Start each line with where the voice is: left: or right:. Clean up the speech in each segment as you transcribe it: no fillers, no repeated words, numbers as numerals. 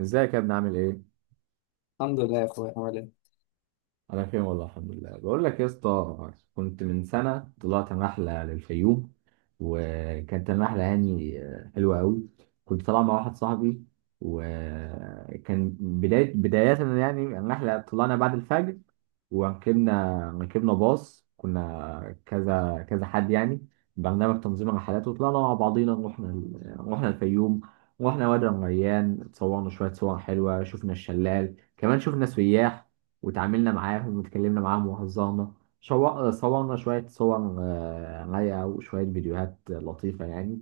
right: ازيك يا ابني عامل ايه؟
left: الحمد لله يا اخويا. عامل ايه؟
right: انا بخير والله الحمد لله. بقول لك يا اسطى، كنت من سنه طلعت رحله للفيوم، وكانت الرحله يعني حلوه قوي. كنت طالع مع واحد صاحبي، وكان بدايه يعني الرحله، طلعنا بعد الفجر وركبنا باص، كنا كذا كذا حد يعني برنامج تنظيم الرحلات، وطلعنا مع بعضينا. رحنا الفيوم، رحنا وادي الريان، اتصورنا شوية صور حلوة، شفنا الشلال، كمان شفنا سياح وتعاملنا معاهم واتكلمنا معاهم وهزرنا. صورنا شوية صور رايقة وشوية فيديوهات لطيفة يعني.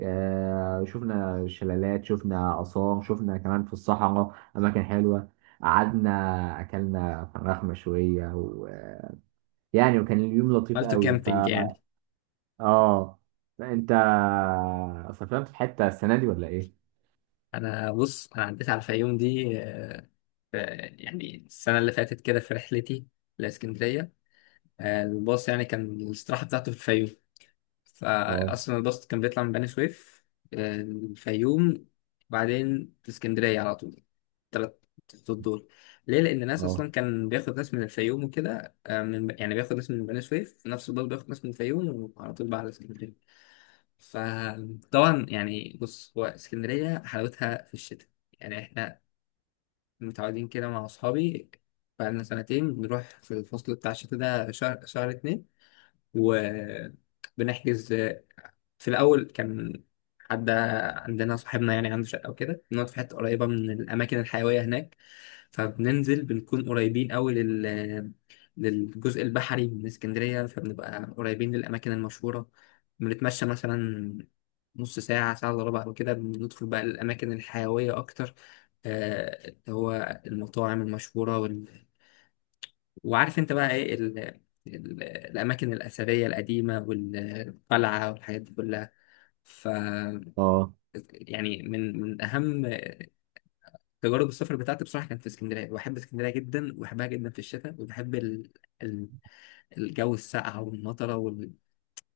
right: شفنا شلالات، شفنا آثار، شفنا كمان في الصحراء أماكن حلوة، قعدنا اكلنا فراخ مشويه ويعني وكان اليوم لطيف
left: عملت
right: قوي.
left: كامبينج يعني؟
right: اه. انت سافرت في حته السنه دي ولا ايه؟
left: انا بص، عديت على الفيوم دي. في يعني السنه اللي فاتت كده في رحلتي لاسكندريه. الباص يعني كان الاستراحه بتاعته في الفيوم،
right: اه،
left: فاصلا الباص كان بيطلع من بني سويف، الفيوم، بعدين اسكندريه على طول. تلات خطوط دول. ليه؟ لان الناس
right: اه،
left: اصلا كان بياخد ناس من الفيوم وكده، آه، من يعني بياخد ناس من بني سويف في نفس الباص، بياخد ناس من الفيوم وعلى طول بقى على اسكندريه. فطبعا يعني بص، هو اسكندرية حلاوتها في الشتاء. يعني احنا متعودين كده مع أصحابي بقالنا سنتين بنروح في الفصل بتاع الشتاء ده، شهر، شهر اتنين، وبنحجز. في الأول كان حد عندنا، صاحبنا يعني عنده شقة وكده، بنقعد في حتة قريبة من الأماكن الحيوية هناك. فبننزل بنكون قريبين أوي للجزء البحري من اسكندرية، فبنبقى قريبين للأماكن المشهورة. بنتمشى مثلا نص ساعة، ساعة إلا ربع وكده، بندخل بقى الأماكن الحيوية أكتر. اللي هو المطاعم المشهورة وال... وعارف أنت بقى إيه، الأماكن الأثرية القديمة والقلعة والحاجات دي كلها. ف
right: اه،
left: يعني من اهم تجارب السفر بتاعتي بصراحه كانت في اسكندريه. بحب اسكندريه جدا، وبحبها جدا في الشتاء، وبحب ال... الجو الساقع والمطره وال...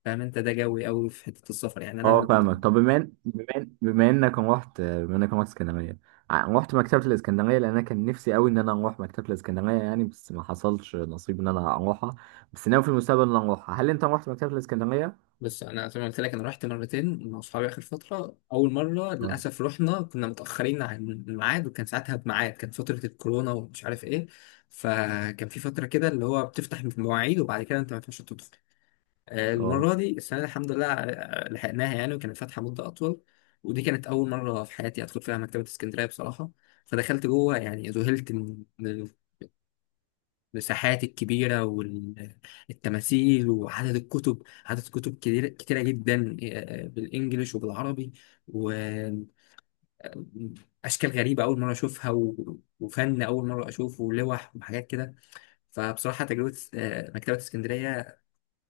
left: فاهم انت، ده جوي قوي في حته السفر يعني
right: اه.
left: انا.
right: فاهمك. طب بما انك رحت اسكندريه، رحت مكتبه الاسكندريه؟ لان انا كان نفسي قوي ان انا اروح مكتبه الاسكندريه يعني، بس ما حصلش نصيب ان انا اروحها. بس ناوي في المستقبل ان انا اروحها. هل انت رحت مكتبه الاسكندريه؟
left: بص، انا زي ما قلت لك، انا رحت مرتين مع اصحابي اخر فتره. اول مره
right: اه،
left: للاسف رحنا كنا متاخرين عن الميعاد، وكان ساعتها بميعاد، كان فتره الكورونا ومش عارف ايه. فكان في فتره كده اللي هو بتفتح المواعيد وبعد كده انت ما ينفعش تدخل.
right: اه.
left: المرة دي السنة دي الحمد لله، لحقناها يعني وكانت فاتحة مدة أطول. ودي كانت أول مرة في حياتي أدخل فيها مكتبة اسكندرية بصراحة. فدخلت جوه، يعني ذهلت من المساحات الكبيرة والتماثيل وعدد الكتب. عدد كتب كتيرة جدا، بالإنجليش وبالعربي، وأشكال غريبة أول مرة أشوفها وفن أول مرة أشوفه، ولوح وحاجات كده. فبصراحة تجربة مكتبة اسكندرية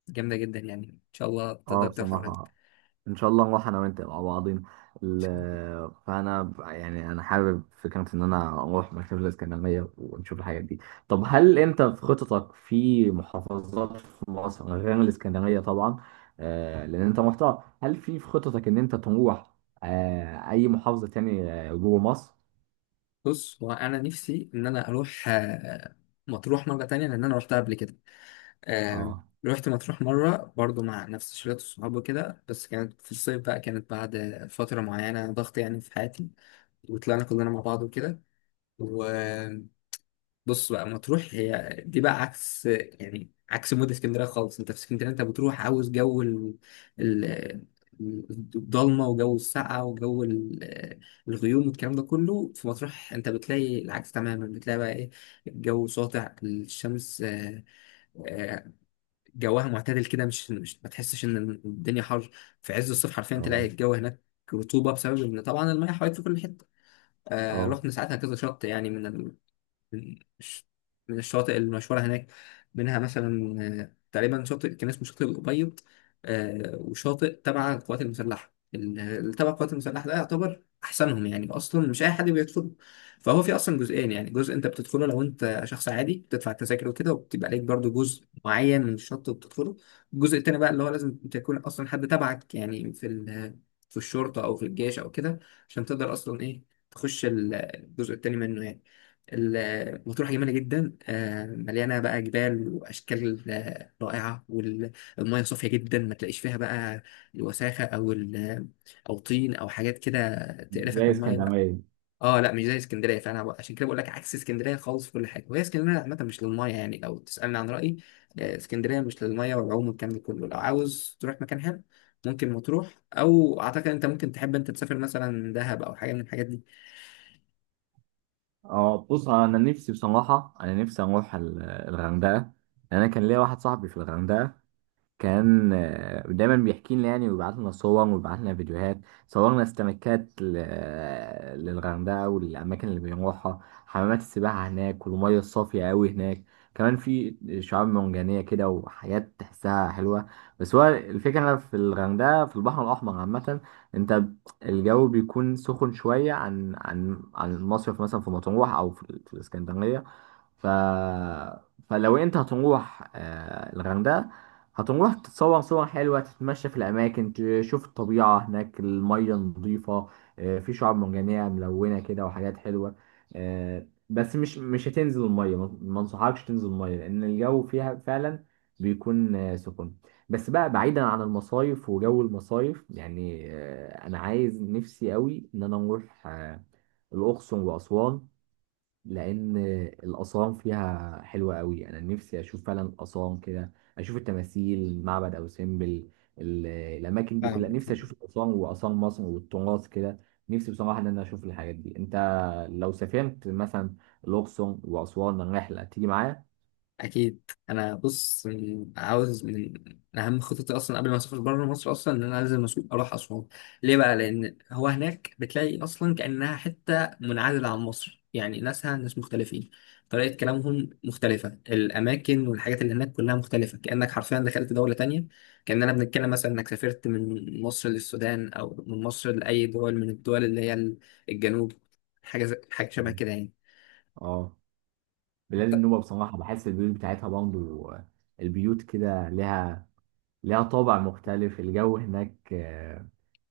left: جامدة جدا، يعني إن شاء الله تقدر
right: اه،
left: تروح قريب.
right: بصراحه ان شاء الله نروح انا وانت مع بعضين. يعني انا حابب فكره ان انا اروح مكتبه الاسكندريه ونشوف الحاجات دي. طب هل انت في خططك في محافظات في مصر غير الاسكندريه طبعا؟ لان انت رحتها، هل في خططك ان انت تروح اي محافظه تاني جوه مصر؟
left: بص، هو انا نفسي ان انا اروح مطروح مره تانية، لان انا روحتها قبل كده. آه،
right: اه،
left: روحت مطروح مره برضو مع نفس شلة الصحاب وكده، بس كانت في الصيف بقى، كانت بعد فتره معينه ضغط يعني في حياتي، وطلعنا كلنا مع بعض وكده. بص بقى، مطروح هي دي بقى عكس، يعني عكس مود اسكندريه خالص. انت في اسكندريه انت بتروح عاوز جو ال- الضلمه وجو السقعه وجو الغيوم والكلام ده كله. في مطروح انت بتلاقي العكس تماما، بتلاقي بقى ايه، الجو ساطع الشمس، آه، جوها معتدل كده، مش ما تحسش ان الدنيا حر. في عز الصيف حرفيا
right: اه،
left: تلاقي الجو هناك رطوبه، بسبب ان طبعا المياه حواليك في كل حته.
right: اه.
left: رحنا ساعتها كذا شط، يعني من من الش- من الشواطئ المشهورة هناك. منها مثلا تقريبا شاطئ كان اسمه شاطئ الأبيض، وشاطئ تبع القوات المسلحة. اللي تبع القوات المسلحة ده يعتبر أحسنهم، يعني أصلا مش أي حد بيدخله. فهو في أصلا جزئين، يعني جزء أنت بتدخله لو أنت شخص عادي بتدفع التذاكر وكده، وبتبقى عليك برضو جزء معين من الشط بتدخله. الجزء التاني بقى اللي هو لازم تكون أصلا حد تبعك يعني في في الشرطة أو في الجيش أو كده، عشان تقدر أصلا إيه تخش الجزء التاني منه يعني. مطروح جميلة جدا، مليانة بقى جبال وأشكال رائعة، والمياه صافية جدا، ما تلاقيش فيها بقى الوساخة أو طين أو حاجات كده تقرفك
right: زي
left: من المية لا.
right: اسكندريه.
left: اه لا، مش زي اسكندرية. فأنا بقى، عشان كده بقول لك عكس اسكندرية خالص في كل حاجة. وهي اسكندرية عامة مش للمية، يعني لو تسألني عن رأيي، اسكندرية مش للمية والعوم والكلام ده كله. لو عاوز تروح مكان حلو ممكن مطروح، أو أعتقد أنت ممكن تحب أنت تسافر مثلا دهب أو حاجة من الحاجات دي.
right: اه، بص انا نفسي بصراحه، انا نفسي اروح الغردقه. انا كان ليا واحد صاحبي في الغردقه، كان دايما بيحكي لنا يعني، ويبعت لنا صور ويبعت لنا فيديوهات. صورنا استمكات للغردقة والأماكن اللي بنروحها، حمامات السباحة هناك والمية الصافية أوي هناك. كمان في شعاب مرجانية كده وحاجات تحسها حلوة. بس هو الفكرة في الغردقة، في البحر الأحمر عامة، أنت الجو بيكون سخن شوية عن عن المصيف مثلا في مطروح أو في الإسكندرية. ف... فلو انت هتروح الغردقه، هتروح تتصور صور حلوة، تتمشى في الأماكن، تشوف الطبيعة هناك، المية نظيفة، في شعاب مرجانية ملونة كده وحاجات حلوة. بس مش هتنزل المية، ما انصحكش تنزل المية لأن الجو فيها فعلا بيكون سخن. بس بقى، بعيدا عن المصايف وجو المصايف يعني، أنا عايز نفسي قوي إن أنا أروح الأقصر وأسوان، لان الاصام فيها حلوه قوي. انا نفسي اشوف فعلا اصام كده، اشوف التماثيل، معبد ابو سمبل، الاماكن دي
left: آه.
right: كلها، نفسي اشوف الاصام واصام مصر والتراث كده. نفسي بصراحه ان انا اشوف الحاجات دي. انت لو سافرت مثلا الاقصر واسوان، الرحله تيجي معايا؟
left: اكيد. انا بص عاوز من من اهم خططي اصلا قبل ما اسافر بره مصر، اصلا ان انا لازم اروح اسوان. ليه بقى؟ لان هو هناك بتلاقي اصلا كانها حته منعزله عن مصر، يعني ناسها ناس مختلفين، طريقه كلامهم مختلفه، الاماكن والحاجات اللي هناك كلها مختلفه، كانك حرفيا دخلت دوله تانية. كاننا بنتكلم مثلا انك سافرت من مصر للسودان، او من مصر لاي دول من الدول اللي هي الجنوب. حاجه شبه
right: مم.
left: كده يعني.
right: اه. بلاد النوبه بصراحه، بحس البيوت بتاعتها برضه، البيوت كده لها طابع مختلف. الجو هناك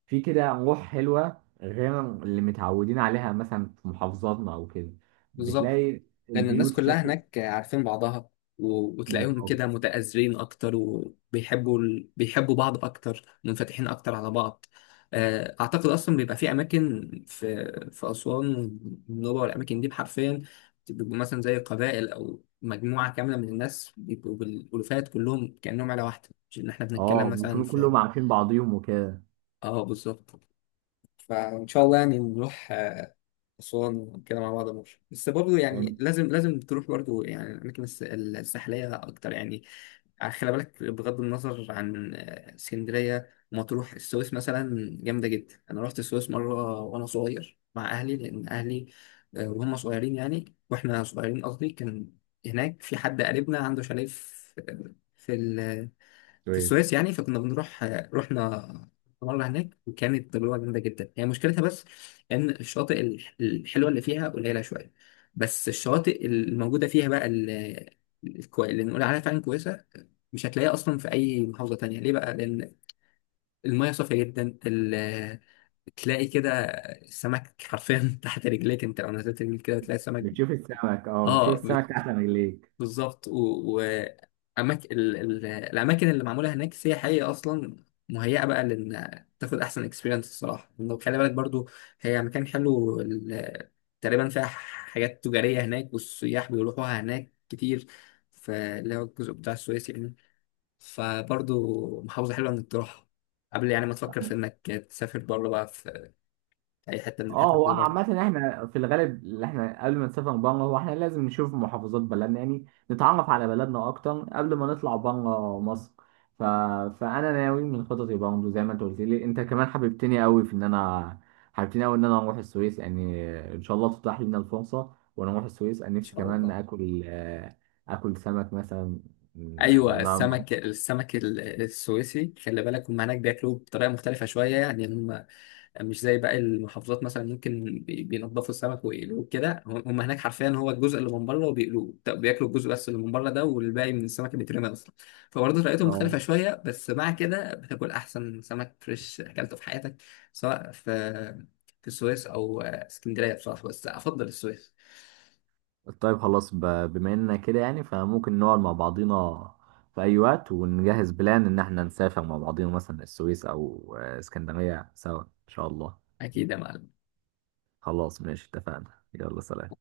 right: في كده روح حلوة غير اللي متعودين عليها مثلا في محافظاتنا أو كده.
left: بالظبط،
right: بتلاقي
left: لأن الناس
right: البيوت
left: كلها
right: شكل…
left: هناك عارفين بعضها، وتلاقيهم
right: بالظبط.
left: كده متآزرين أكتر، وبيحبوا بيحبوا بعض أكتر، منفتحين أكتر على بعض. أعتقد أصلا بيبقى في أماكن في أسوان والنوبة والأماكن دي، حرفيا بيبقوا مثلا زي قبائل أو مجموعة كاملة من الناس، بيبقوا بالألوفات كلهم كأنهم عيلة واحدة، مش إن إحنا بنتكلم
right: اه،
left: مثلا
right: بيكونوا
left: في.
right: كلهم عارفين بعضيهم وكده
left: آه، بالظبط. فإن شاء الله يعني نروح أسوان وكده مع بعض ماشي. بس برضه يعني
right: يعني.
left: لازم تروح برضه يعني الأماكن الساحلية أكتر يعني. خلي بالك، بغض النظر عن اسكندرية مطروح، السويس مثلا جامدة جدا. أنا رحت السويس مرة وأنا صغير مع أهلي، لأن أهلي وهم صغيرين يعني، وإحنا صغيرين قصدي، كان هناك في حد قريبنا عنده شاليه في في
right: كويس.
left: السويس يعني، فكنا بنروح. رحنا مرة هناك وكانت تجربة جامدة جدا. هي مشكلتها بس إن الشواطئ الحلوة اللي فيها قليلة شوية، بس الشواطئ الموجودة فيها بقى، اللي نقول عليها فعلا كويسة، مش هتلاقيها أصلا في أي محافظة تانية. ليه بقى؟ لأن المياه صافية جدا، تلاقي كده السمك حرفيا تحت رجليك. أنت لو نزلت رجلك كده تلاقي السمك.
right: بتشوف السمك؟ اه، بتشوف
left: آه،
right: السمك تحت رجليك.
left: بالظبط. الأماكن اللي معمولة هناك سياحية أصلا، مهيئة بقى لأن تاخد أحسن اكسبيرينس الصراحة. لأنه خلي بالك برضو، هي مكان حلو تقريبا فيها حاجات تجارية هناك، والسياح بيروحوها هناك كتير، فاللي هو الجزء بتاع السويس يعني. فبرضو محافظة حلوة إنك تروحها قبل يعني ما تفكر في إنك تسافر بره بقى في أي حتة من
right: اه،
left: الحتت
right: هو
left: اللي بره. إن
right: عامة احنا في الغالب، اللي احنا قبل ما نسافر بره، هو احنا لازم نشوف محافظات بلدنا يعني، نتعرف على بلدنا اكتر قبل ما نطلع بره مصر. ف... فانا ناوي من خططي برضه، زي ما انت قلت لي، انت كمان حببتني قوي ان انا اروح السويس يعني. ان شاء الله تتاح لنا الفرصة وانا اروح السويس. انا نفسي
left: شاء
right: كمان
left: الله.
right: اكل اكل سمك مثلا، لان
left: ايوه،
right: انا
left: السمك، السمك السويسي خلي بالك، هم هناك بياكلوه بطريقه مختلفه شويه يعني. هم مش زي باقي المحافظات مثلا ممكن بينضفوا السمك ويقلوه كده، هم هناك حرفيا هو الجزء اللي من بره وبيقلوه. طب بياكلوا الجزء بس اللي من بره ده، والباقي من السمك بيترمي اصلا. فبرضه طريقتهم مختلفه
right: اه…
left: شويه، بس مع كده بتاكل احسن سمك فريش اكلته في حياتك، سواء في في السويس او اسكندريه بصراحه، بس افضل السويس.
right: طيب خلاص بما اننا كده يعني، فممكن نقعد مع بعضينا في اي وقت ونجهز بلان ان احنا نسافر مع بعضينا، مثلا السويس او اسكندرية سوا ان شاء الله.
left: اكيد يا معلم.
right: خلاص ماشي، اتفقنا، يلا سلام.